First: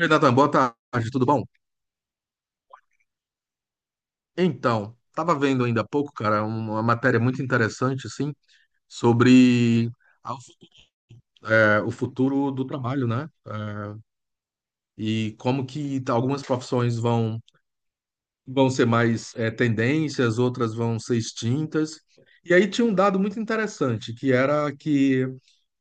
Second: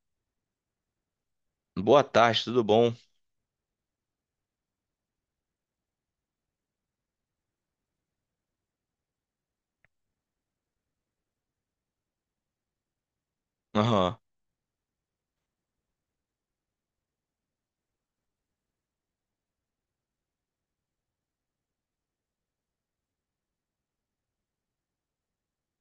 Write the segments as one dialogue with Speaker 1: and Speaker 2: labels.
Speaker 1: Oi, Natan, boa tarde, tudo bom?
Speaker 2: Boa tarde, tudo bom?
Speaker 1: Então, estava vendo ainda há pouco, cara, uma matéria muito interessante, assim, sobre a- o futuro do trabalho, né?
Speaker 2: Aham.
Speaker 1: E como que algumas profissões vão ser mais tendências, outras vão ser extintas. E aí tinha um dado muito interessante, que era que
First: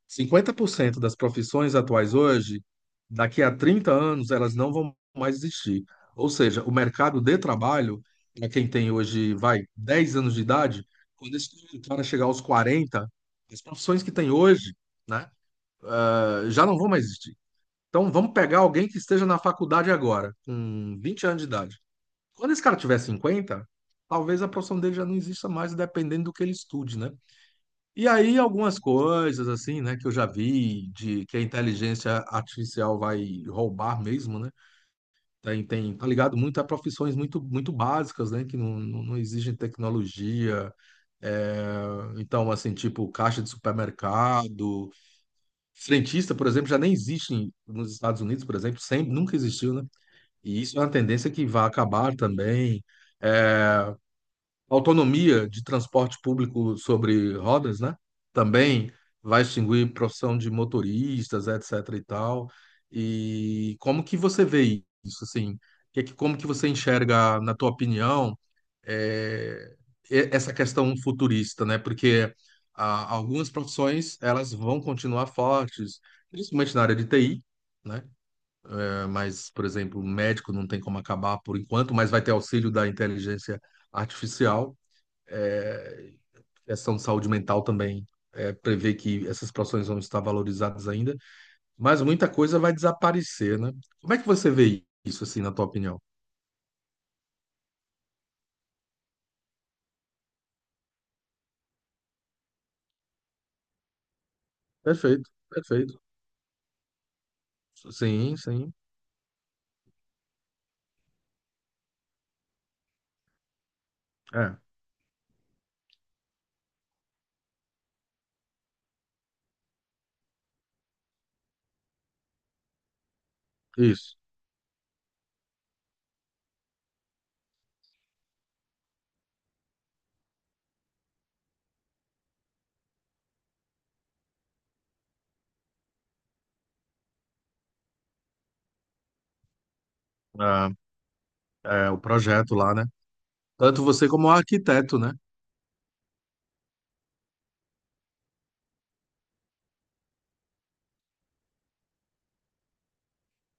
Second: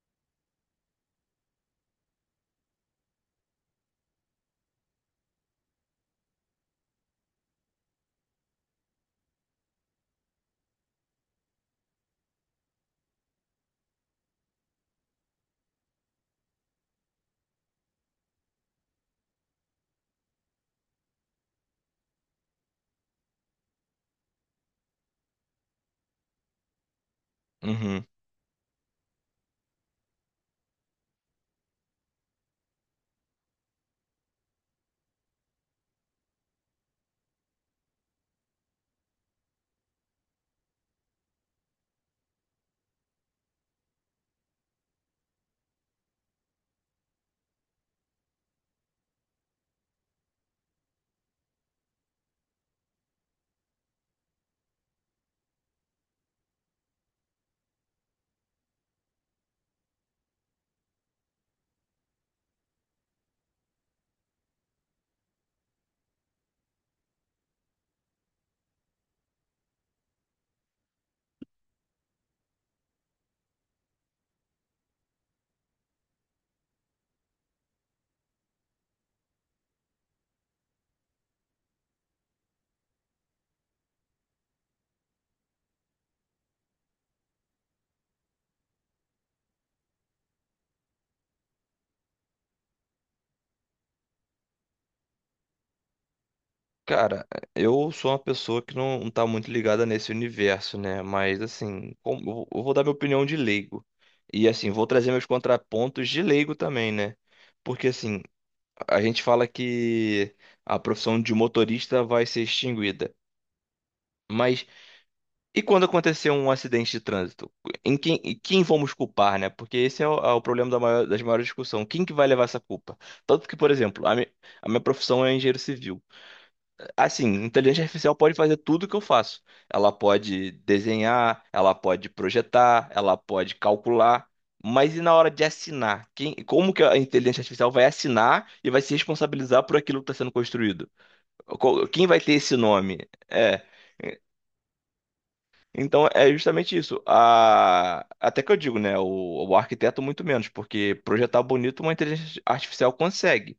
Speaker 1: 50% das profissões atuais hoje, daqui a 30 anos, elas não vão mais existir. Ou seja, o mercado de trabalho, para quem tem hoje, vai, 10 anos de idade, quando esse cara chegar aos 40, as profissões que tem hoje, né, já não vão mais existir. Então, vamos pegar alguém que esteja na faculdade agora, com 20 anos de idade. Quando esse cara tiver 50, talvez a profissão dele já não exista mais, dependendo do que ele estude, né?
Speaker 2: Uhum.
Speaker 1: E aí algumas coisas assim, né, que eu já vi de que a inteligência artificial vai roubar mesmo, né? Tem, tá ligado muito a profissões muito, muito básicas, né, que não exigem tecnologia. É, então, assim, tipo caixa de supermercado, frentista, por exemplo, já nem existe nos Estados Unidos, por exemplo, sempre, nunca existiu, né? E isso é uma tendência que vai acabar também. eh, Autonomia de transporte público sobre rodas, né? Também vai extinguir profissão de motoristas, etc. e tal. E como que você vê isso, assim? Como que você enxerga, na tua opinião, é, essa questão futurista, né? Porque algumas profissões elas vão continuar fortes, principalmente na área de TI, né? Mas, por exemplo, médico não tem como acabar por enquanto, mas vai ter auxílio da inteligência artificial. É, Questão de saúde mental também prevê que essas profissões vão estar valorizadas ainda, mas muita coisa vai desaparecer, né? Como é que você vê isso, assim, na tua opinião?
Speaker 2: Cara, eu sou uma pessoa que não, não tá muito ligada nesse universo, né? Mas assim, eu vou dar minha opinião de leigo. E assim, vou trazer meus
Speaker 1: Perfeito, perfeito.
Speaker 2: contrapontos de leigo também, né? Porque assim,
Speaker 1: Sim, sim.
Speaker 2: a gente fala que a profissão de motorista vai ser extinguida.
Speaker 1: É,
Speaker 2: Mas. E quando aconteceu um acidente de trânsito, em quem vamos culpar, né? Porque esse é o problema das maiores discussões. Quem que vai levar essa culpa? Tanto que, por exemplo, a,
Speaker 1: isso.
Speaker 2: mi- a minha profissão é engenheiro civil. Assim, inteligência artificial pode fazer tudo o que eu faço. Ela pode desenhar, ela pode projetar, ela pode calcular. Mas e na hora de assinar? Quem, como que a inteligência artificial vai assinar e vai se responsabilizar por aquilo que está sendo
Speaker 1: É,
Speaker 2: construído?
Speaker 1: é, o
Speaker 2: Quem vai ter
Speaker 1: projeto
Speaker 2: esse
Speaker 1: lá, né?
Speaker 2: nome? É.
Speaker 1: Tanto você como o arquiteto, né?
Speaker 2: Então é justamente isso. Até que eu digo, né? O arquiteto, muito menos, porque projetar bonito uma inteligência artificial consegue.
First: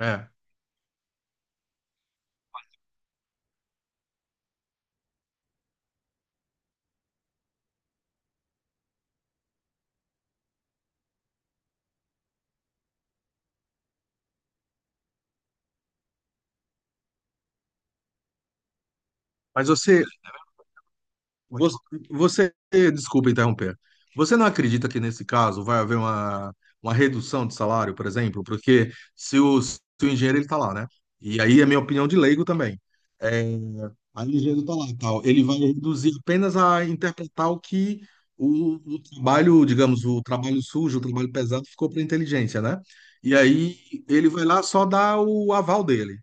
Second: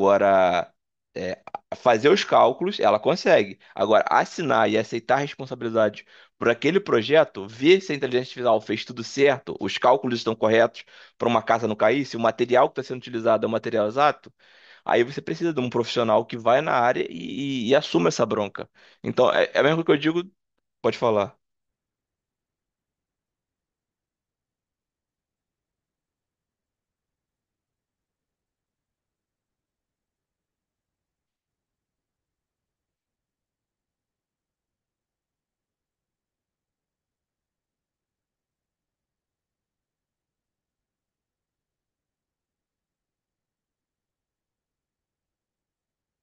Speaker 1: É.
Speaker 2: é, fazer os cálculos, ela consegue. Agora, assinar e aceitar a responsabilidade por aquele projeto, ver se a inteligência artificial fez tudo certo, os cálculos estão corretos para uma casa não cair, se o material que está sendo utilizado é o material exato, aí você precisa de um profissional que vai na área e assuma essa bronca. Então, é
Speaker 1: Mas
Speaker 2: mesmo que eu
Speaker 1: você,
Speaker 2: digo, pode falar.
Speaker 1: Vo- você, desculpa interromper. Você não acredita que nesse caso vai haver uma redução de salário, por exemplo? Porque se o engenheiro ele está lá, né? E aí é minha opinião de leigo também. É, Aí o engenheiro está lá e tal. Ele vai reduzir apenas a interpretar o que o trabalho, digamos, o trabalho sujo, o trabalho pesado ficou para inteligência, né? E aí ele vai lá só dar o aval dele.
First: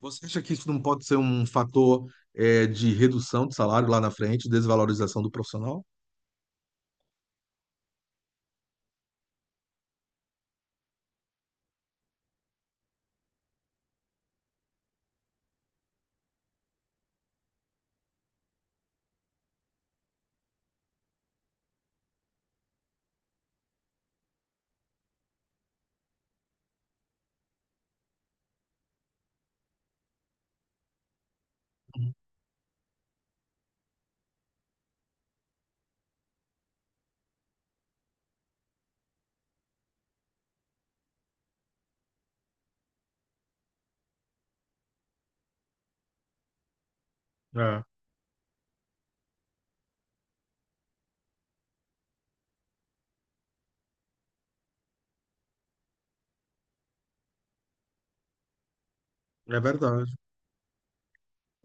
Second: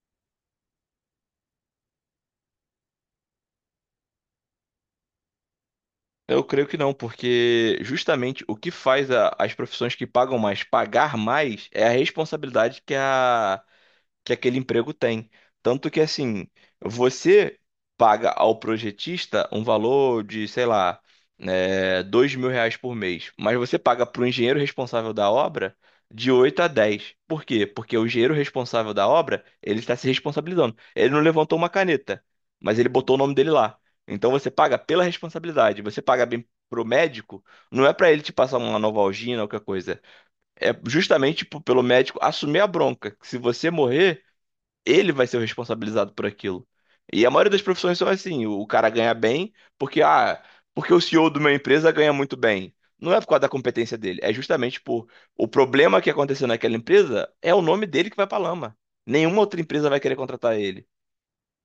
Speaker 1: Você acha que isso não pode ser um fator de redução de salário lá na frente, desvalorização do profissional?
Speaker 2: Eu creio que não, porque justamente o que faz a- as profissões que pagam mais pagar mais é a responsabilidade que a, que aquele emprego tem. Tanto que, assim, você paga ao projetista um valor de, sei lá, 2.000 reais por mês, mas você paga para o engenheiro responsável da obra de 8 a 10. Por quê? Porque o engenheiro responsável da obra, ele está se responsabilizando. Ele não levantou uma caneta, mas ele botou o nome dele lá. Então você paga pela responsabilidade, você paga bem pro médico, não é para ele te passar uma Novalgina ou qualquer coisa. É justamente tipo, pelo médico assumir a bronca. Que Se você morrer, ele vai ser o responsabilizado por aquilo. E a maioria das
Speaker 1: É,
Speaker 2: profissões são assim, o cara ganha bem porque porque o CEO de uma empresa ganha muito bem. Não é por causa da competência dele, é justamente por o problema que aconteceu naquela empresa é o nome dele que vai pra lama. Nenhuma outra
Speaker 1: é
Speaker 2: empresa vai
Speaker 1: verdade.
Speaker 2: querer contratar ele.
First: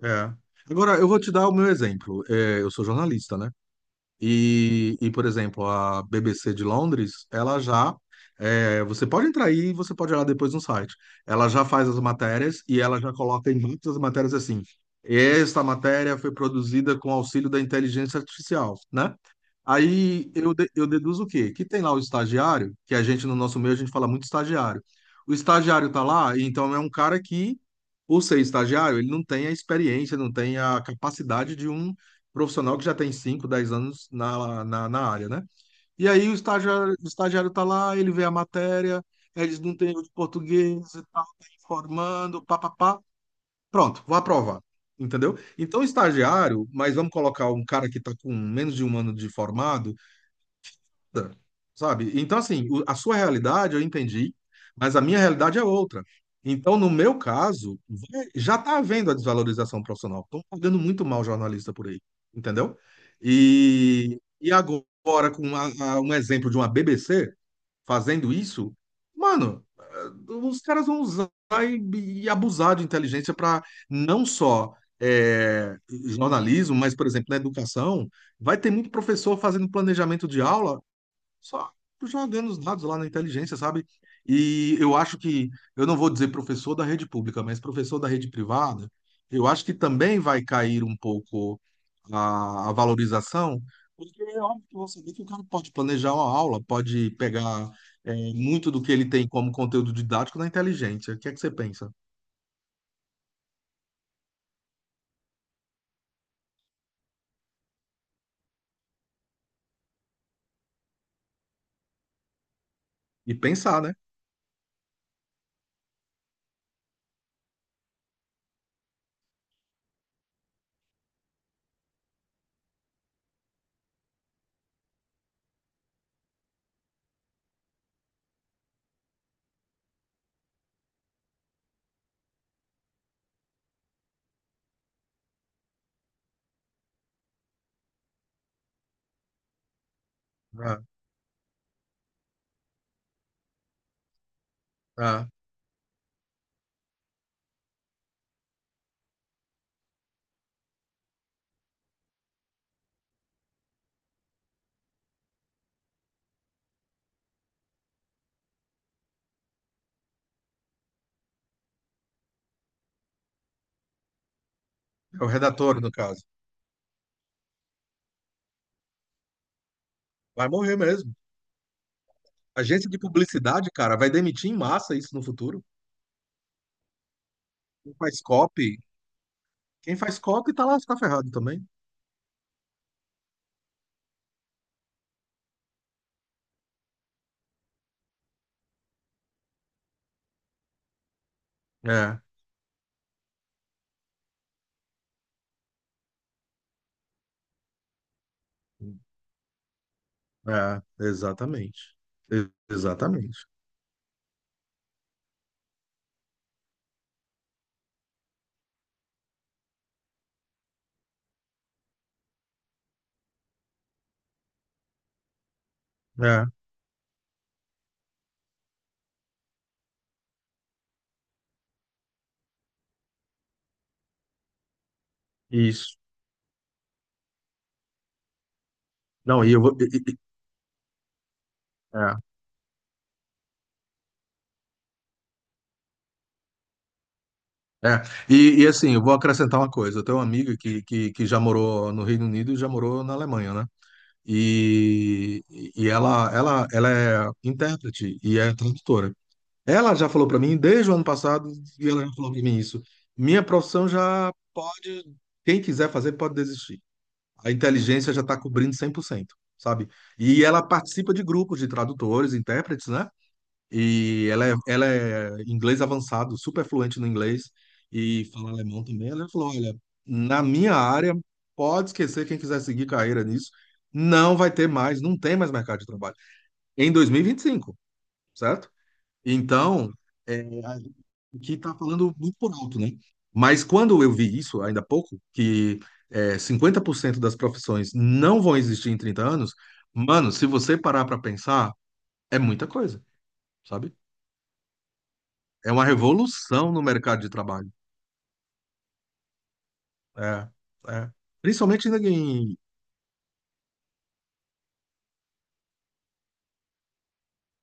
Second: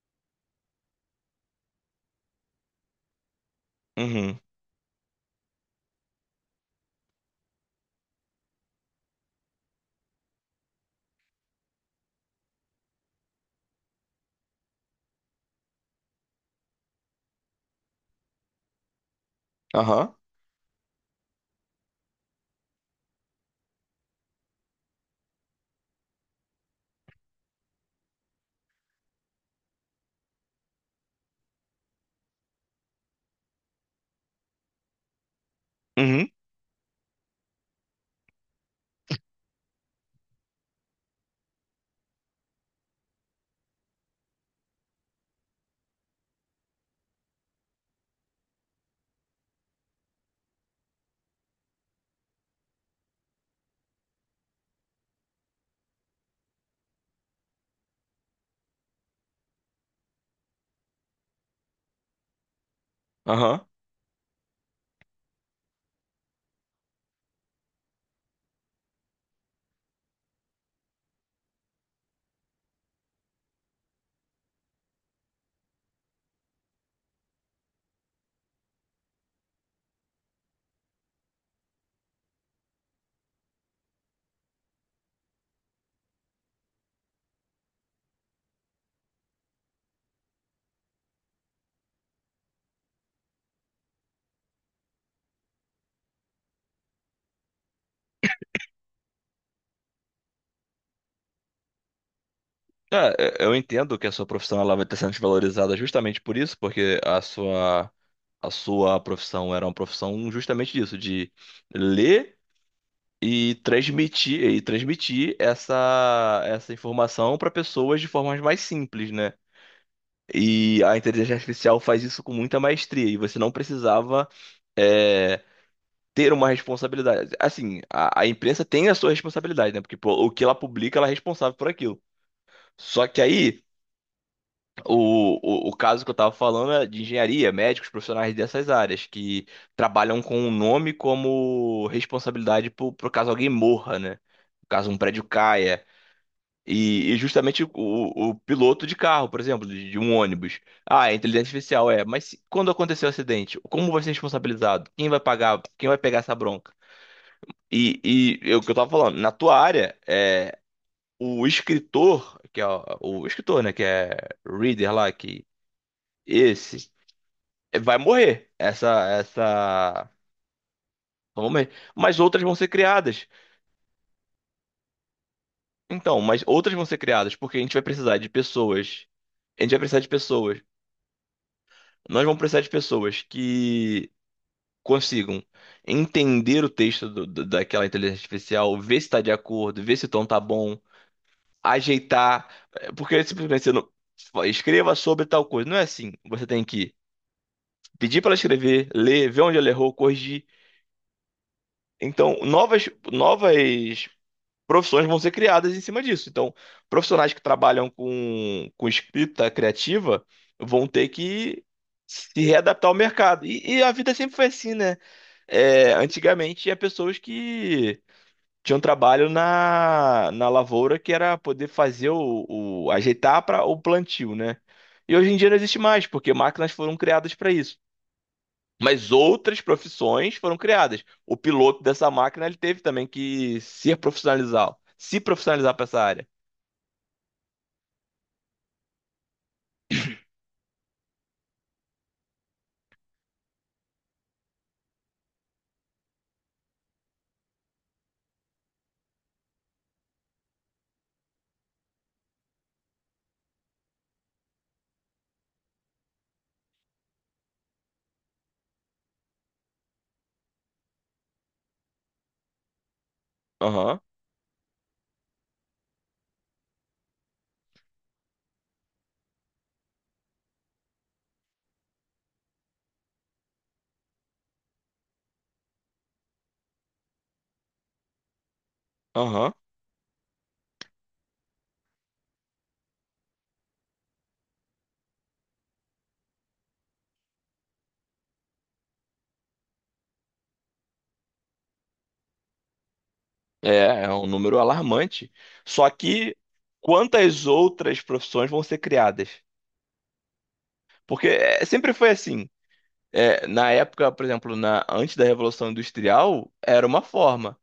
Speaker 1: É. Agora, eu vou te dar o meu exemplo. Eu sou jornalista, né?
Speaker 2: Uhum.
Speaker 1: E, por exemplo, a BBC de Londres, ela já. Você pode entrar aí e você pode olhar depois no site. Ela já faz as matérias e ela já coloca em muitas matérias assim. Esta matéria foi produzida com auxílio da inteligência artificial, né?
Speaker 2: Aham.
Speaker 1: Aí eu deduzo o quê? Que tem lá o estagiário, que a gente no nosso meio a gente fala muito estagiário. O estagiário tá lá, e então é um cara que, por ser estagiário, ele não tem a experiência, não tem a capacidade de um profissional que já tem 5 10 anos na área, né? E aí
Speaker 2: Uhum.
Speaker 1: o estagiário tá lá, ele vê a matéria, eles não têm de português e tal, tá informando, papapá. Pronto, vou aprovar. Entendeu? Então, estagiário, mas vamos colocar um cara que está com menos de 1 ano de formado, nada, sabe? Então, assim, a sua realidade eu entendi, mas a minha realidade é outra. Então, no meu caso, já está havendo a desvalorização profissional. Estão pagando muito mal jornalista por aí, entendeu?
Speaker 2: Aham.
Speaker 1: E agora, com um exemplo de uma BBC fazendo isso, mano, os caras vão usar e abusar de inteligência para não só eh, jornalismo, mas, por exemplo, na educação. Vai ter muito professor fazendo planejamento de aula só jogando os dados lá na inteligência, sabe? E eu acho que, eu não vou dizer professor da rede pública, mas professor da rede privada, eu acho que também vai cair um pouco a valorização, porque é óbvio que você vê que o cara pode planejar uma aula, pode pegar muito do que ele tem como conteúdo didático na inteligência. O que é que você pensa?
Speaker 2: É, eu entendo que a sua profissão ela vai estar sendo desvalorizada justamente por isso, porque a sua profissão era uma profissão justamente disso, de ler
Speaker 1: E
Speaker 2: e
Speaker 1: pensar, né?
Speaker 2: transmitir e transmitir essa essa informação para pessoas de formas mais simples, né? E a inteligência artificial faz isso com muita maestria e você não precisava é, ter uma responsabilidade. Assim, a imprensa tem a sua responsabilidade, né? Porque pô, o que ela publica, ela é responsável por aquilo. Só que aí, o, o caso que eu estava falando é de engenharia, médicos, profissionais dessas áreas, que trabalham com o
Speaker 1: É,
Speaker 2: nome como responsabilidade por caso alguém morra, né? Caso um prédio
Speaker 1: é,
Speaker 2: caia. E justamente o piloto de carro, por exemplo, de um ônibus. Ah, é inteligência artificial, é. Mas se- quando aconteceu o acidente, como vai ser responsabilizado? Quem vai pagar? Quem vai pegar essa bronca? E é o que eu tava falando, na tua área, o escritor, que é o escritor, né, que é reader lá,
Speaker 1: é o
Speaker 2: que
Speaker 1: redator, no caso.
Speaker 2: esse vai morrer.
Speaker 1: Vai morrer mesmo.
Speaker 2: Vão morrer. Mas outras vão ser
Speaker 1: Agência de
Speaker 2: criadas.
Speaker 1: publicidade, cara, vai demitir em massa isso no futuro.
Speaker 2: Então, mas outras vão ser criadas, porque a gente vai
Speaker 1: Não
Speaker 2: precisar
Speaker 1: faz
Speaker 2: de
Speaker 1: copy,
Speaker 2: pessoas. A gente vai
Speaker 1: quem
Speaker 2: precisar de
Speaker 1: faz cópia
Speaker 2: pessoas.
Speaker 1: tá lá, tá ferrado também.
Speaker 2: Nós vamos precisar de pessoas que consigam entender o texto daquela inteligência artificial, ver se está de acordo, ver se o tom tá bom,
Speaker 1: É,
Speaker 2: ajeitar, porque simplesmente você não fala, escreva sobre tal coisa. Não é assim. Você tem que pedir para ela escrever, ler, ver onde ela errou, corrigir.
Speaker 1: é, exatamente.
Speaker 2: Então, novas,
Speaker 1: Exatamente.
Speaker 2: novas profissões vão ser criadas em cima disso. Então, profissionais que trabalham com escrita criativa vão ter que se readaptar ao mercado. E a vida sempre foi assim, né? É,
Speaker 1: É,
Speaker 2: antigamente tinha pessoas que tinham trabalho na lavoura que era poder fazer o, ajeitar para o plantio, né? E hoje em dia não existe
Speaker 1: isso.
Speaker 2: mais, porque máquinas foram criadas para isso. Mas
Speaker 1: Não, e
Speaker 2: outras
Speaker 1: eu vou.
Speaker 2: profissões foram criadas. O piloto dessa
Speaker 1: É,
Speaker 2: máquina ele teve também que se profissionalizar para essa área.
Speaker 1: é. E, assim, eu vou acrescentar uma coisa. Eu tenho uma amiga que já morou no Reino Unido e já morou na Alemanha, né? E, e ela é intérprete e é tradutora. Ela já falou para mim desde o ano passado, e ela já falou para mim isso. Minha profissão já pode, quem quiser fazer, pode desistir. A inteligência já está cobrindo 100%, sabe? E ela participa de grupos de tradutores, intérpretes, né?
Speaker 2: Aham,
Speaker 1: E ela é inglês avançado, super fluente no inglês e fala alemão também. Ela falou: olha, na minha área, pode esquecer quem quiser seguir carreira nisso, não vai ter mais, não tem mais mercado de trabalho. Em 2025, certo?
Speaker 2: aham.
Speaker 1: Então, é, a gente aqui está falando muito por alto, né? Mas quando eu vi isso, ainda há pouco, que 50% das profissões não vão existir em 30 anos, mano, se você parar para pensar, é muita coisa, sabe?
Speaker 2: É é um número alarmante.
Speaker 1: É uma
Speaker 2: Só que
Speaker 1: revolução no mercado de
Speaker 2: quantas
Speaker 1: trabalho.
Speaker 2: outras profissões vão ser criadas?
Speaker 1: É, é.
Speaker 2: Porque
Speaker 1: Principalmente
Speaker 2: sempre foi assim.
Speaker 1: em...
Speaker 2: É, na época, por exemplo, na, antes da Revolução Industrial, era uma forma.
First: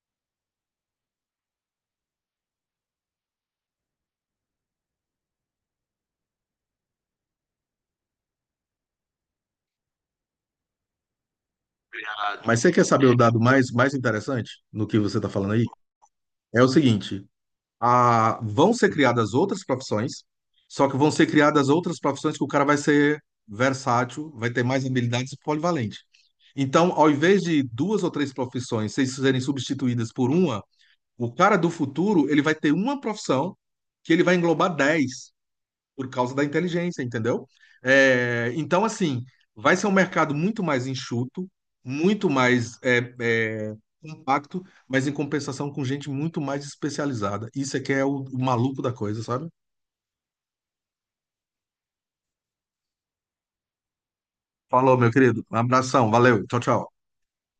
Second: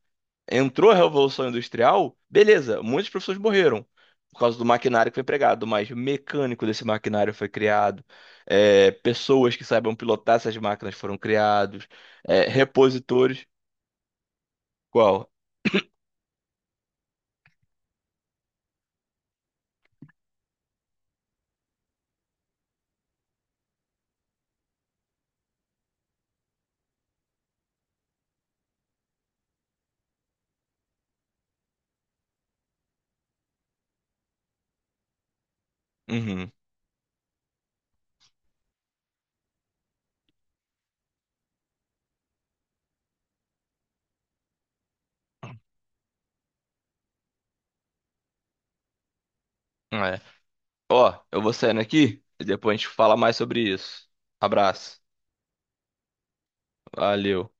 Speaker 2: Entrou a Revolução Industrial, beleza, muitas pessoas morreram por causa do maquinário que foi empregado, mas mecânico desse maquinário foi criado, pessoas que saibam pilotar essas máquinas foram criados,
Speaker 1: Mas você quer saber o dado
Speaker 2: repositores.
Speaker 1: mais, mais interessante no que você
Speaker 2: Qual?
Speaker 1: está falando aí? É o seguinte, vão ser criadas outras profissões, só que vão ser criadas outras profissões que o cara vai ser versátil, vai ter mais habilidades e polivalente. Então, ao invés de duas ou três profissões serem substituídas por uma, o cara do futuro, ele vai ter uma profissão que ele vai englobar 10 por causa da
Speaker 2: Uhum,
Speaker 1: inteligência, entendeu? Então, assim, vai ser um mercado muito mais enxuto, muito mais compacto, mas em compensação com gente muito mais especializada. Isso é que é o maluco da coisa, sabe?
Speaker 2: é. Ó, eu vou saindo aqui e depois a gente fala mais sobre isso.
Speaker 1: Falou,
Speaker 2: Abraço.
Speaker 1: meu querido. Um abração, valeu, tchau, tchau.
Speaker 2: Valeu.